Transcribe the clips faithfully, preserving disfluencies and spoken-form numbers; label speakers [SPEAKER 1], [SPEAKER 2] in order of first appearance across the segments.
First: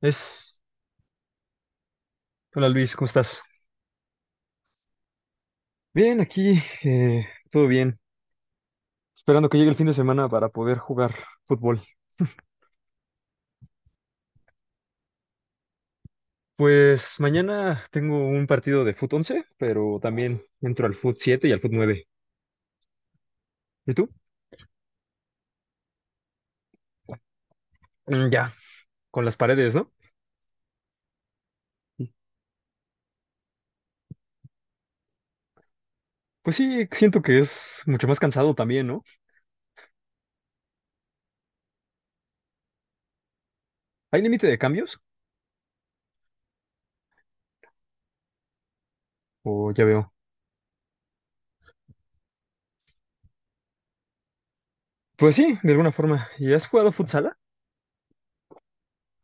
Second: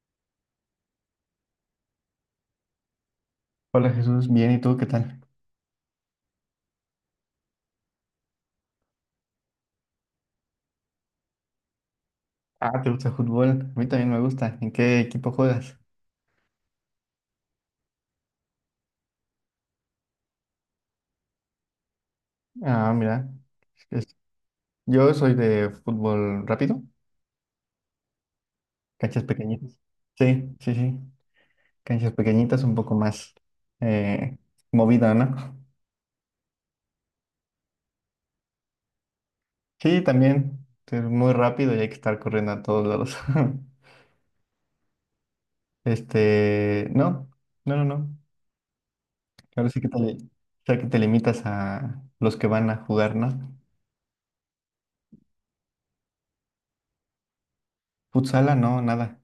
[SPEAKER 1] Es, Hola Luis, ¿cómo estás?
[SPEAKER 2] Hola Jesús, bien, ¿y tú qué tal?
[SPEAKER 1] Bien, aquí, eh, todo bien. Esperando que llegue el fin de semana para poder jugar fútbol.
[SPEAKER 2] Ah, ¿te gusta el fútbol? A mí también me gusta. ¿En qué equipo juegas?
[SPEAKER 1] Pues mañana tengo un partido de fut once, pero también entro al fut siete y al fut nueve.
[SPEAKER 2] Ah, mira,
[SPEAKER 1] ¿Y tú?
[SPEAKER 2] es- yo soy de fútbol rápido,
[SPEAKER 1] Mm, ya,
[SPEAKER 2] canchas
[SPEAKER 1] con las paredes,
[SPEAKER 2] pequeñitas.
[SPEAKER 1] ¿no?
[SPEAKER 2] Sí, sí, sí, canchas pequeñitas, un poco más eh, movida, ¿no?
[SPEAKER 1] Pues sí, siento que es mucho más cansado también, ¿no?
[SPEAKER 2] Sí, también, es muy rápido y hay que estar corriendo a todos lados.
[SPEAKER 1] ¿Hay límite de cambios?
[SPEAKER 2] Este, no, no, no, no. Ahora
[SPEAKER 1] O
[SPEAKER 2] sí
[SPEAKER 1] ya
[SPEAKER 2] que te, li-
[SPEAKER 1] veo.
[SPEAKER 2] o sea, que te limitas a los que van a jugar, ¿no?
[SPEAKER 1] Pues sí, de alguna forma. ¿Y has jugado futsala?
[SPEAKER 2] Futsala, no, nada.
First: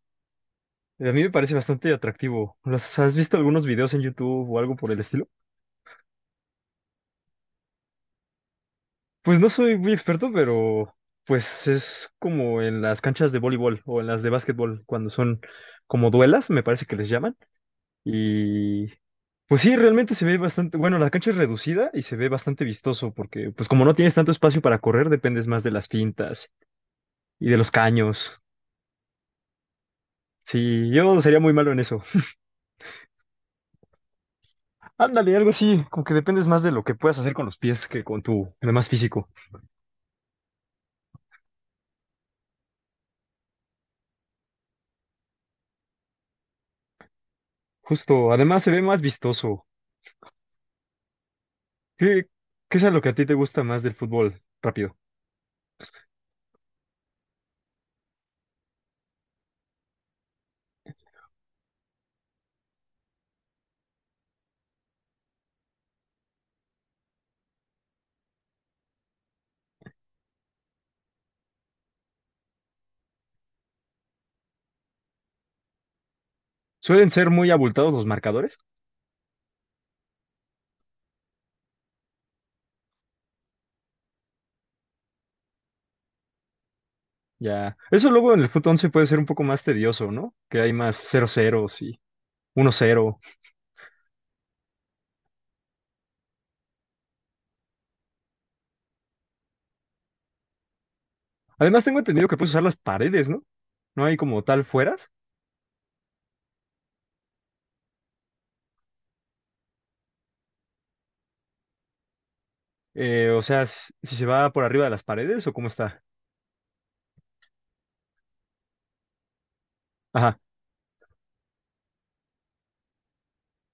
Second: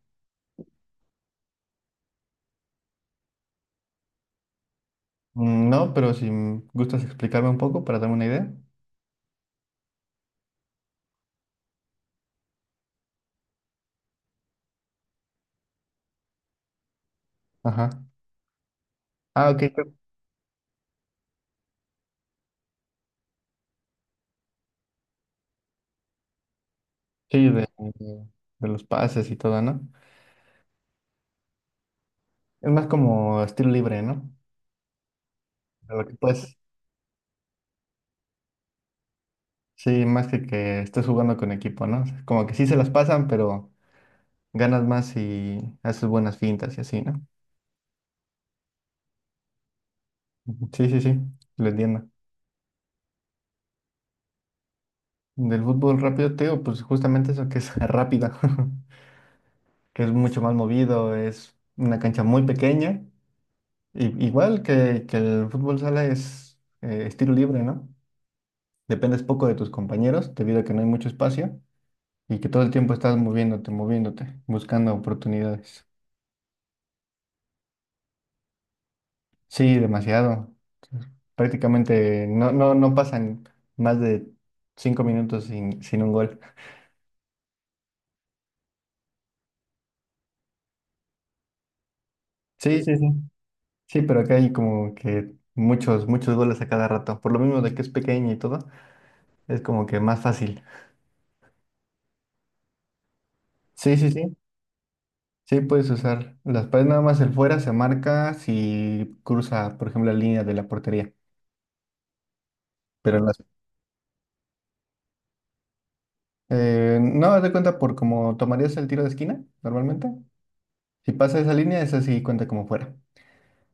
[SPEAKER 1] Eh, A mí me parece bastante atractivo. ¿Las- ¿Has visto algunos videos en YouTube o algo por el estilo?
[SPEAKER 2] Mm, no, pero si m- gustas explicarme un poco para darme una idea.
[SPEAKER 1] Pues no soy muy experto, pero pues es como en las canchas de voleibol o en las de básquetbol, cuando son como duelas, me parece que les llaman.
[SPEAKER 2] Ajá.
[SPEAKER 1] Y
[SPEAKER 2] Ah, ok.
[SPEAKER 1] pues sí,
[SPEAKER 2] creo-
[SPEAKER 1] realmente se ve bastante, bueno, la cancha es reducida y se ve bastante vistoso, porque pues como no tienes tanto espacio para correr, dependes más de las pintas
[SPEAKER 2] Sí,
[SPEAKER 1] y de
[SPEAKER 2] de,
[SPEAKER 1] los
[SPEAKER 2] de-
[SPEAKER 1] caños.
[SPEAKER 2] de los pases y todo, ¿no?
[SPEAKER 1] Sí, yo sería muy malo en eso.
[SPEAKER 2] Es más como estilo libre, ¿no?
[SPEAKER 1] Ándale, algo así,
[SPEAKER 2] De lo
[SPEAKER 1] como que
[SPEAKER 2] que
[SPEAKER 1] dependes
[SPEAKER 2] puedes,
[SPEAKER 1] más de lo que puedas hacer con los pies que con tu, además físico.
[SPEAKER 2] sí, más que que estés jugando con equipo, ¿no? O sea, como que sí se las pasan, pero ganas más y haces buenas fintas y así, ¿no?
[SPEAKER 1] Justo, además se ve más vistoso.
[SPEAKER 2] Ujú. Sí, sí, sí, lo entiendo.
[SPEAKER 1] ¿Qué, qué es a lo que a ti te gusta más del fútbol? Rápido.
[SPEAKER 2] Del fútbol rápido, te digo, pues justamente eso que es rápida, que es mucho más movido, es una cancha muy pequeña. I- Igual que, que el fútbol sala es eh, estilo libre, ¿no? Dependes poco de tus compañeros debido a que no hay mucho espacio y que todo el tiempo estás moviéndote, moviéndote, buscando oportunidades.
[SPEAKER 1] Suelen ser muy abultados los marcadores.
[SPEAKER 2] Sí, demasiado. Prácticamente no, no, no pasan más de cinco minutos sin, sin un gol.
[SPEAKER 1] Ya. Eso luego en el fut once puede ser un poco más tedioso, ¿no? Que hay más cero 0 y uno
[SPEAKER 2] Sí, sí, sí, sí.
[SPEAKER 1] cero.
[SPEAKER 2] Sí, pero acá hay como que muchos, muchos goles a cada rato. Por lo mismo de que es pequeño y todo, es como que más fácil.
[SPEAKER 1] Además, tengo entendido que puedes usar las paredes, ¿no?
[SPEAKER 2] Sí,
[SPEAKER 1] No
[SPEAKER 2] sí,
[SPEAKER 1] hay
[SPEAKER 2] sí.
[SPEAKER 1] como tal fueras.
[SPEAKER 2] Sí, puedes usar las paredes, nada más el fuera se marca si cruza, por ejemplo, la línea de la portería. Pero
[SPEAKER 1] Eh,
[SPEAKER 2] las...
[SPEAKER 1] o sea, s- si se va por arriba de las paredes o cómo está.
[SPEAKER 2] eh, no, haz de cuenta por cómo tomarías el tiro de esquina normalmente.
[SPEAKER 1] Ajá,
[SPEAKER 2] Si pasa esa línea, esa sí cuenta como fuera.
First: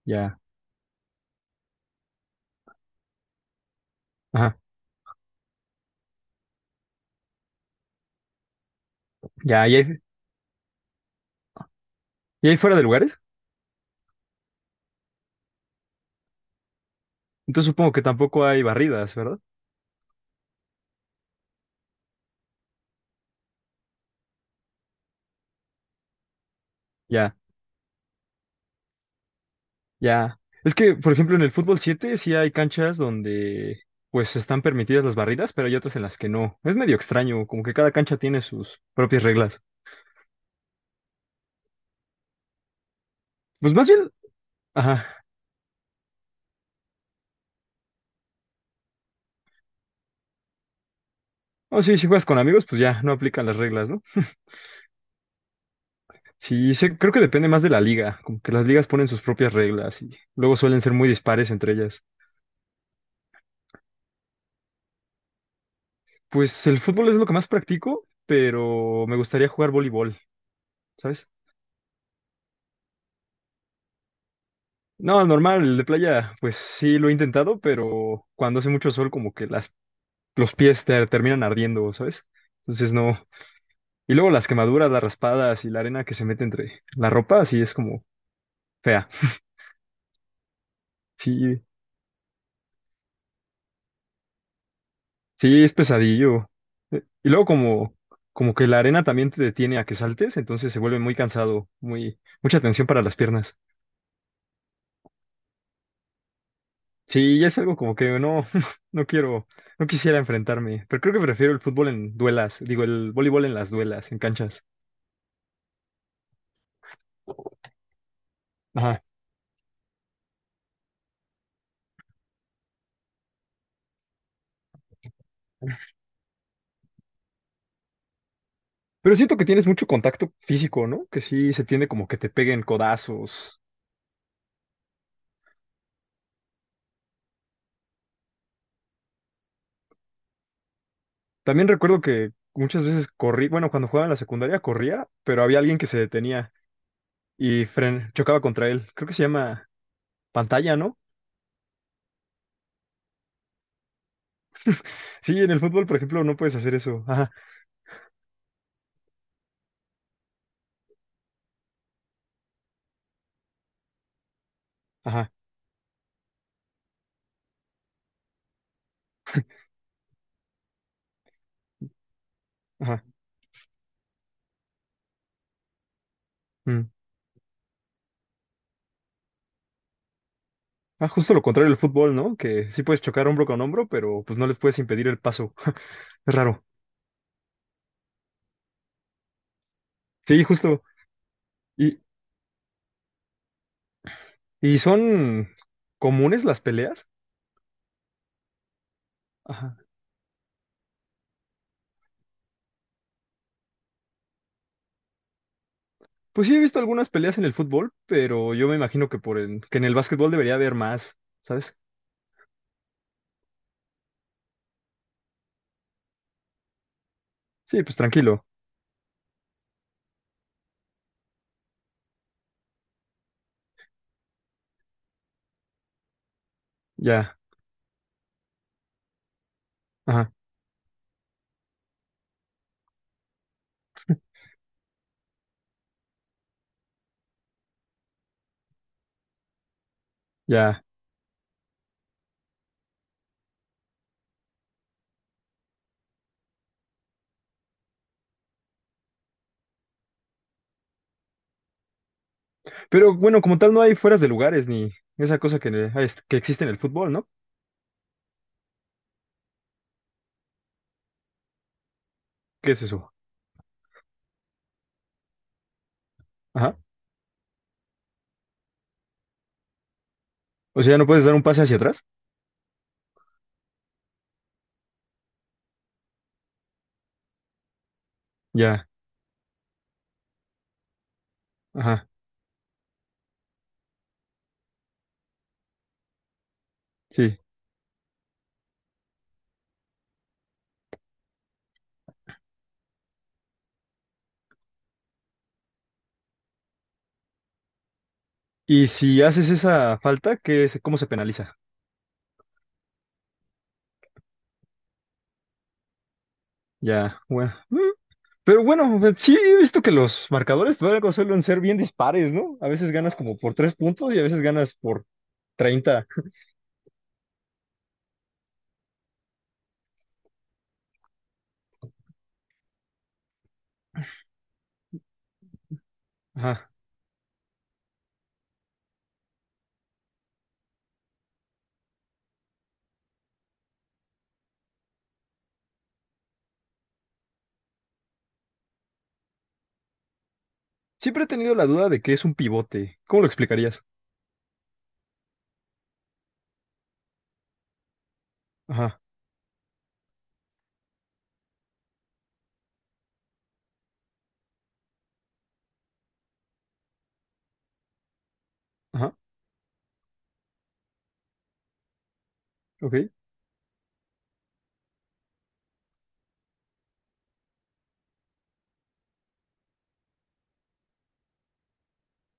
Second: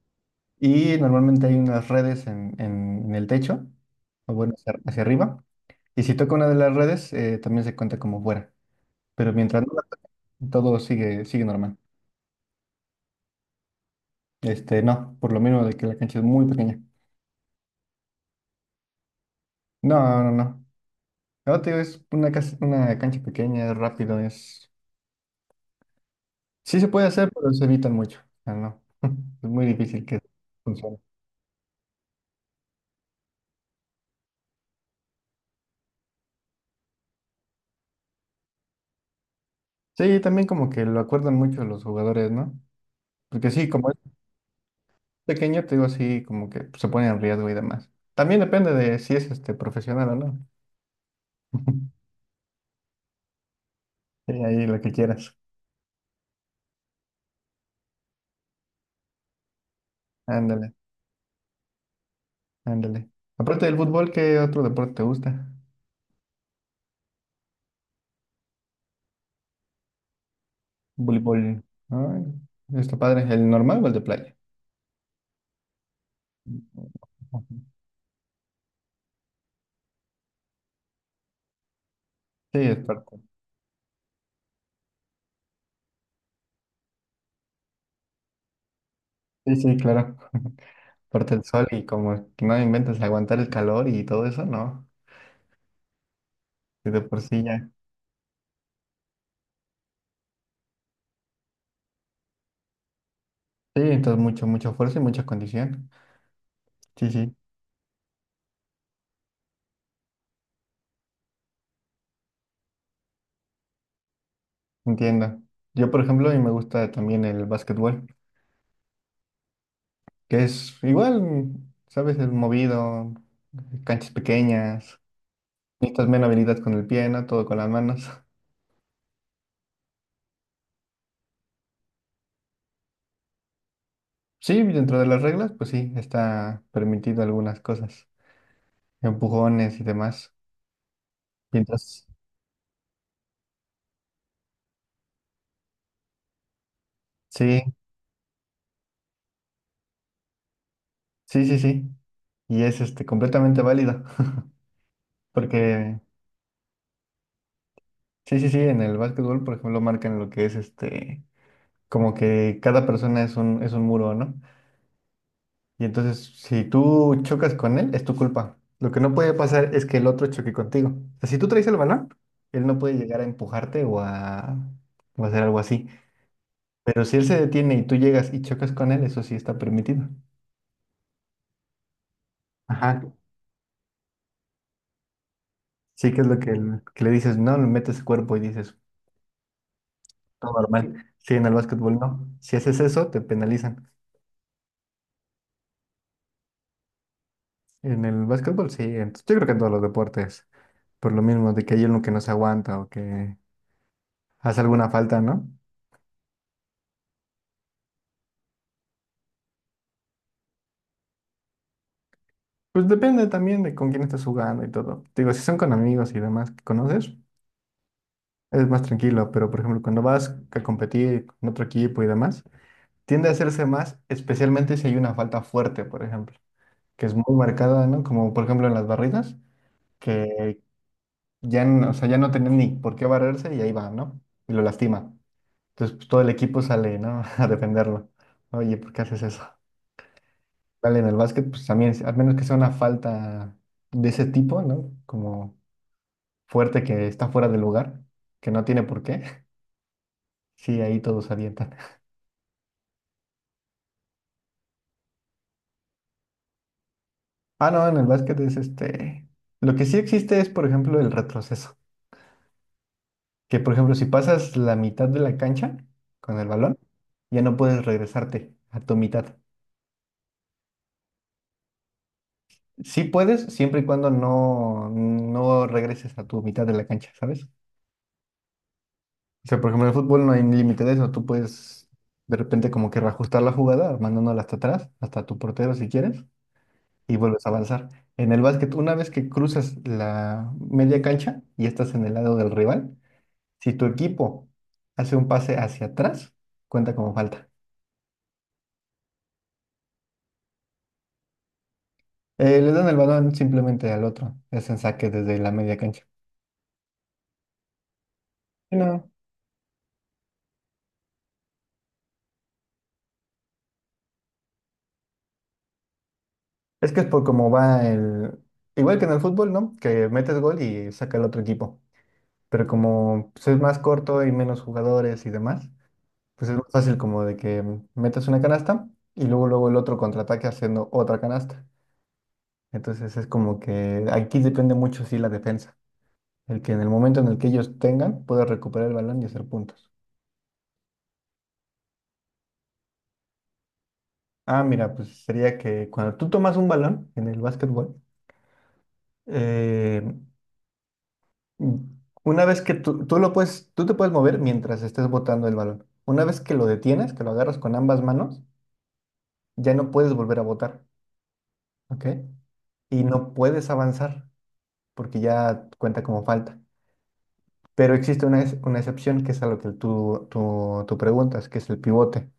[SPEAKER 1] ya,
[SPEAKER 2] Y normalmente hay unas redes en, en- en el techo, o bueno,
[SPEAKER 1] ajá,
[SPEAKER 2] hacia, hacia arriba. Y si toca una de las redes, eh, también se cuenta como fuera. Pero mientras
[SPEAKER 1] ya.
[SPEAKER 2] no
[SPEAKER 1] ¿Y
[SPEAKER 2] la
[SPEAKER 1] hay,
[SPEAKER 2] toque, todo sigue, sigue normal.
[SPEAKER 1] y hay fuera de lugares?
[SPEAKER 2] Este, no, por lo menos de que la cancha es muy pequeña.
[SPEAKER 1] Entonces supongo que tampoco hay barridas, ¿verdad?
[SPEAKER 2] No, no, no. No, te digo, es una, cas- una cancha pequeña, es rápido, es... Sí se puede hacer, pero se evitan mucho. Ah, no. Es muy difícil que
[SPEAKER 1] Ya. Es que,
[SPEAKER 2] funcione.
[SPEAKER 1] por ejemplo, en el fútbol siete sí hay canchas donde pues están permitidas las barridas, pero hay otras en las que no. Es medio extraño, como que cada cancha tiene sus propias reglas.
[SPEAKER 2] Sí, también como que lo acuerdan mucho los jugadores, ¿no? Porque sí,
[SPEAKER 1] Pues más
[SPEAKER 2] como es
[SPEAKER 1] bien, ajá.
[SPEAKER 2] pequeño, te digo así, como que se pone en riesgo y demás. También depende de si es este profesional o no.
[SPEAKER 1] Oh, sí, si juegas con amigos, pues ya, no aplican las reglas, ¿no?
[SPEAKER 2] Sí, ahí lo que quieras.
[SPEAKER 1] Sí, sé- creo que depende más de la liga, como que las ligas ponen sus propias reglas y luego
[SPEAKER 2] Ándale,
[SPEAKER 1] suelen ser muy dispares entre ellas.
[SPEAKER 2] ándale. Aparte del fútbol, ¿qué otro deporte te gusta?
[SPEAKER 1] Pues el fútbol es lo que más practico, pero me gustaría jugar voleibol, ¿sabes?
[SPEAKER 2] Voleibol, ¿no? Está padre, ¿el normal o el de playa?
[SPEAKER 1] No, normal, el de playa, pues sí lo he intentado,
[SPEAKER 2] Sí,
[SPEAKER 1] pero cuando hace mucho sol, como que las los pies te terminan ardiendo, ¿sabes?
[SPEAKER 2] es
[SPEAKER 1] Entonces
[SPEAKER 2] parte.
[SPEAKER 1] no. Y luego las quemaduras, las raspadas y la arena que se mete entre la ropa, sí es como fea.
[SPEAKER 2] Sí, sí, claro. Parte el
[SPEAKER 1] Sí,
[SPEAKER 2] sol y como que no inventes aguantar el calor y todo eso, ¿no?
[SPEAKER 1] sí es pesadillo.
[SPEAKER 2] Y de
[SPEAKER 1] Eh,
[SPEAKER 2] por
[SPEAKER 1] Y
[SPEAKER 2] sí
[SPEAKER 1] luego
[SPEAKER 2] ya.
[SPEAKER 1] como, como que la arena también te detiene a que saltes, entonces se vuelve muy cansado, muy, mucha tensión para las piernas.
[SPEAKER 2] Sí, entonces mucho, mucha fuerza y mucha condición. Sí, sí,
[SPEAKER 1] Sí, ya es algo como que no, no quiero, no quisiera enfrentarme, pero creo que prefiero el fútbol en duelas, digo, el voleibol en las duelas, en canchas.
[SPEAKER 2] entiendo. Yo, por ejemplo, a mí me gusta también el básquetbol,
[SPEAKER 1] Ajá.
[SPEAKER 2] que es igual, ¿sabes? Es movido, canchas pequeñas, necesitas menos habilidad con el pie, ¿no? Todo con las manos.
[SPEAKER 1] Pero siento que tienes mucho contacto físico, ¿no? Que sí se tiende como que te peguen codazos.
[SPEAKER 2] Sí, dentro de las reglas, pues sí, está permitido algunas cosas, empujones y demás.
[SPEAKER 1] También recuerdo
[SPEAKER 2] Mientras,
[SPEAKER 1] que muchas veces corrí, bueno, cuando jugaba en la secundaria corría, pero había alguien que se detenía
[SPEAKER 2] sí.
[SPEAKER 1] y fren chocaba contra él. Creo que se llama pantalla, ¿no?
[SPEAKER 2] Sí, sí, sí. Y es este completamente válida.
[SPEAKER 1] Sí, en el fútbol,
[SPEAKER 2] Porque,
[SPEAKER 1] por ejemplo, no puedes hacer eso. Ajá,
[SPEAKER 2] sí, sí, sí, en el básquetbol, por ejemplo, marcan lo que es este, como que cada persona es un, es un muro, ¿no?
[SPEAKER 1] ajá,
[SPEAKER 2] Y entonces, si tú chocas con él, es tu culpa. Lo que no puede pasar es que el otro choque contigo. O sea, si tú traes el balón, él no puede
[SPEAKER 1] ajá.
[SPEAKER 2] llegar a empujarte o a, o a hacer algo así.
[SPEAKER 1] Mm.
[SPEAKER 2] Pero si él se detiene y tú llegas y chocas con él, eso sí está permitido.
[SPEAKER 1] Ah, justo lo contrario del fútbol, ¿no? Que sí puedes
[SPEAKER 2] Ajá.
[SPEAKER 1] chocar hombro con hombro, pero pues no les puedes impedir el paso.
[SPEAKER 2] Sí, que es
[SPEAKER 1] Es
[SPEAKER 2] lo que,
[SPEAKER 1] raro.
[SPEAKER 2] el- que le dices, no, le metes cuerpo y dices,
[SPEAKER 1] Sí,
[SPEAKER 2] todo
[SPEAKER 1] justo.
[SPEAKER 2] normal. Sí, en el básquetbol
[SPEAKER 1] ¿Y,
[SPEAKER 2] no. Si haces eso, te penalizan.
[SPEAKER 1] y son comunes las peleas?
[SPEAKER 2] En el básquetbol sí. Entonces, yo creo que en todos
[SPEAKER 1] Ajá.
[SPEAKER 2] los deportes. Por lo mismo, de que hay uno que no se aguanta o que hace alguna falta, ¿no?
[SPEAKER 1] Pues sí, he visto algunas peleas en el fútbol, pero yo me imagino que por en, que en el básquetbol debería haber más, ¿sabes?
[SPEAKER 2] Pues depende también de con quién estás jugando y todo. Digo, si son con amigos y demás que conoces,
[SPEAKER 1] Sí, pues tranquilo,
[SPEAKER 2] es más tranquilo. Pero, por ejemplo, cuando vas a competir con otro equipo y demás, tiende a hacerse más, especialmente si hay una falta fuerte, por ejemplo, que es muy
[SPEAKER 1] ya,
[SPEAKER 2] marcada, ¿no? Como, por ejemplo, en las barridas,
[SPEAKER 1] ajá,
[SPEAKER 2] que ya, no- o sea, ya no tenía ni por qué barrerse y ahí va, ¿no? Y lo lastima. Entonces, pues, todo el equipo sale, ¿no? A defenderlo. Oye, ¿por qué haces eso?
[SPEAKER 1] ya.
[SPEAKER 2] Vale, en el básquet, pues también, al menos que sea una falta de ese tipo, ¿no? Como fuerte que está fuera de lugar, que no tiene por qué. Sí, ahí todos avientan.
[SPEAKER 1] Pero bueno, como tal no hay fueras de lugares ni esa cosa que, ne- ah, es- que existe en el fútbol, ¿no?
[SPEAKER 2] Ah, no, en el básquet es este. Lo que sí existe es, por ejemplo, el retroceso.
[SPEAKER 1] ¿Qué es eso?
[SPEAKER 2] Que, por ejemplo, si pasas la mitad de la cancha con el
[SPEAKER 1] Ajá.
[SPEAKER 2] balón, ya no puedes regresarte a tu mitad.
[SPEAKER 1] O sea, ¿no puedes dar un pase hacia atrás?
[SPEAKER 2] Sí puedes, siempre y cuando no, no regreses a tu mitad de la cancha, ¿sabes?
[SPEAKER 1] Ya,
[SPEAKER 2] O sea, por ejemplo, en el fútbol no hay límite de eso. Tú puedes
[SPEAKER 1] ajá,
[SPEAKER 2] de repente como que reajustar la jugada, mandándola hasta atrás, hasta tu portero si quieres, y
[SPEAKER 1] sí.
[SPEAKER 2] vuelves a avanzar. En el básquet, una vez que cruzas la media cancha y estás en el lado del rival, si tu equipo hace un pase hacia atrás, cuenta como falta.
[SPEAKER 1] Y si haces esa falta, ¿qué es, cómo se penaliza?
[SPEAKER 2] Eh, le dan el balón simplemente al otro. Es en saque desde la media cancha.
[SPEAKER 1] Ya, bueno. Mm. Pero
[SPEAKER 2] Sí,
[SPEAKER 1] bueno, o
[SPEAKER 2] no.
[SPEAKER 1] sea, sí he visto que los marcadores luego suelen ser bien dispares, ¿no? A veces ganas como por tres puntos y a veces ganas por treinta.
[SPEAKER 2] Es que es por cómo va el... Igual que en el fútbol, ¿no? Que metes gol y saca el otro equipo. Pero como pues, es más corto y menos jugadores y demás, pues es más fácil como de que metas una canasta y luego luego el otro contraataque haciendo otra canasta. Entonces es como que aquí depende mucho, sí, la defensa. El que en el momento en el que ellos tengan pueda recuperar el balón y hacer puntos.
[SPEAKER 1] Siempre he tenido la duda de qué es un pivote. ¿Cómo lo explicarías?
[SPEAKER 2] Ah, mira, pues sería que cuando tú tomas un balón en el básquetbol,
[SPEAKER 1] Ajá,
[SPEAKER 2] eh, mm, una vez que tú, tú lo puedes, tú te puedes mover mientras estés botando el balón. Una vez que lo detienes, que lo agarras con ambas manos,
[SPEAKER 1] ajá,
[SPEAKER 2] ya no puedes volver a botar, ¿ok?
[SPEAKER 1] ok,
[SPEAKER 2] Y no puedes avanzar porque ya cuenta como falta. Pero existe una, ex- una excepción que es a lo que tú, tú, tú preguntas, que es el pivote,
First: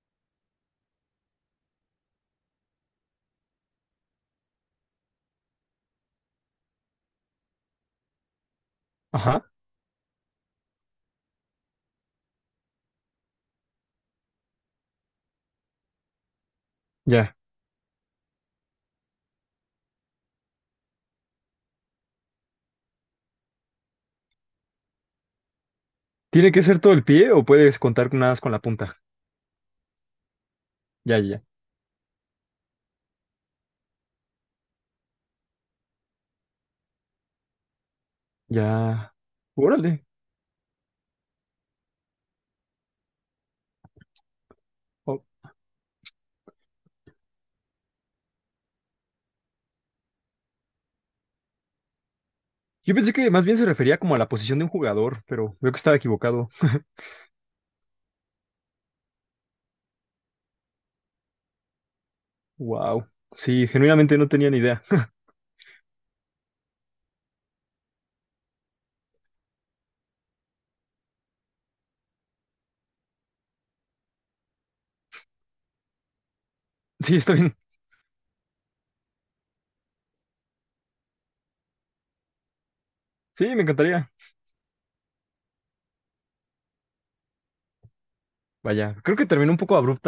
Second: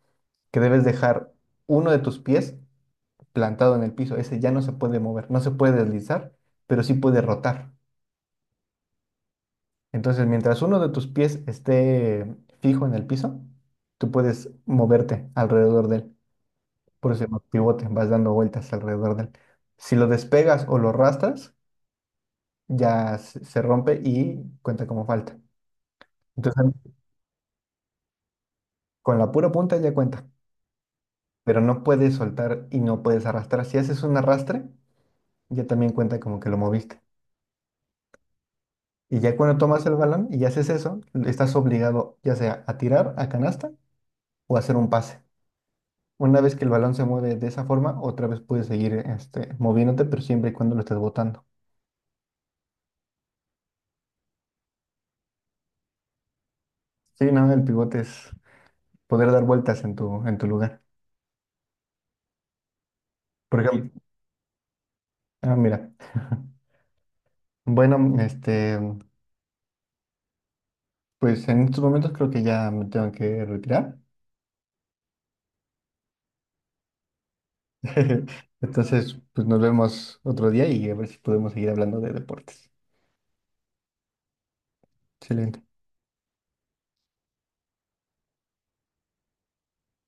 [SPEAKER 2] que debes dejar uno de tus pies plantado en el piso. Ese ya no se puede mover, no se puede deslizar, pero sí puede rotar.
[SPEAKER 1] ajá,
[SPEAKER 2] Entonces, mientras uno de tus pies esté fijo en el piso, tú puedes moverte alrededor de él. Por eso se
[SPEAKER 1] ya.
[SPEAKER 2] llama pivote, vas dando vueltas alrededor de él. Si lo despegas o lo arrastras, ya se se rompe y cuenta como falta.
[SPEAKER 1] ¿Tiene que
[SPEAKER 2] Entonces,
[SPEAKER 1] ser todo el pie o puedes contar nada más con la punta?
[SPEAKER 2] con la pura punta ya cuenta,
[SPEAKER 1] Ya, ya,
[SPEAKER 2] pero no puedes soltar y no puedes arrastrar. Si haces un arrastre, ya también cuenta como que lo moviste.
[SPEAKER 1] ya.
[SPEAKER 2] Y ya cuando tomas el
[SPEAKER 1] Órale.
[SPEAKER 2] balón y haces eso, estás obligado ya sea a tirar a canasta o a hacer un pase.
[SPEAKER 1] Oh,
[SPEAKER 2] Una vez que el balón se mueve de esa forma, otra vez puedes seguir este, moviéndote, pero siempre y cuando lo estés botando.
[SPEAKER 1] yo pensé que más bien se refería como a la posición de un jugador, pero veo que estaba equivocado.
[SPEAKER 2] Sí, no, el pivote es poder dar vueltas en tu, en tu lugar.
[SPEAKER 1] Wow.
[SPEAKER 2] Por
[SPEAKER 1] Sí,
[SPEAKER 2] ejemplo,
[SPEAKER 1] genuinamente no tenía ni idea.
[SPEAKER 2] ah, mira. Bueno, este, pues en estos momentos creo que ya me tengo que retirar.
[SPEAKER 1] Sí, está bien.
[SPEAKER 2] Entonces, pues nos vemos otro día y a ver si podemos seguir hablando de deportes.
[SPEAKER 1] Sí, me encantaría.
[SPEAKER 2] Excelente.
[SPEAKER 1] Vaya, creo que terminó un poco abrupto.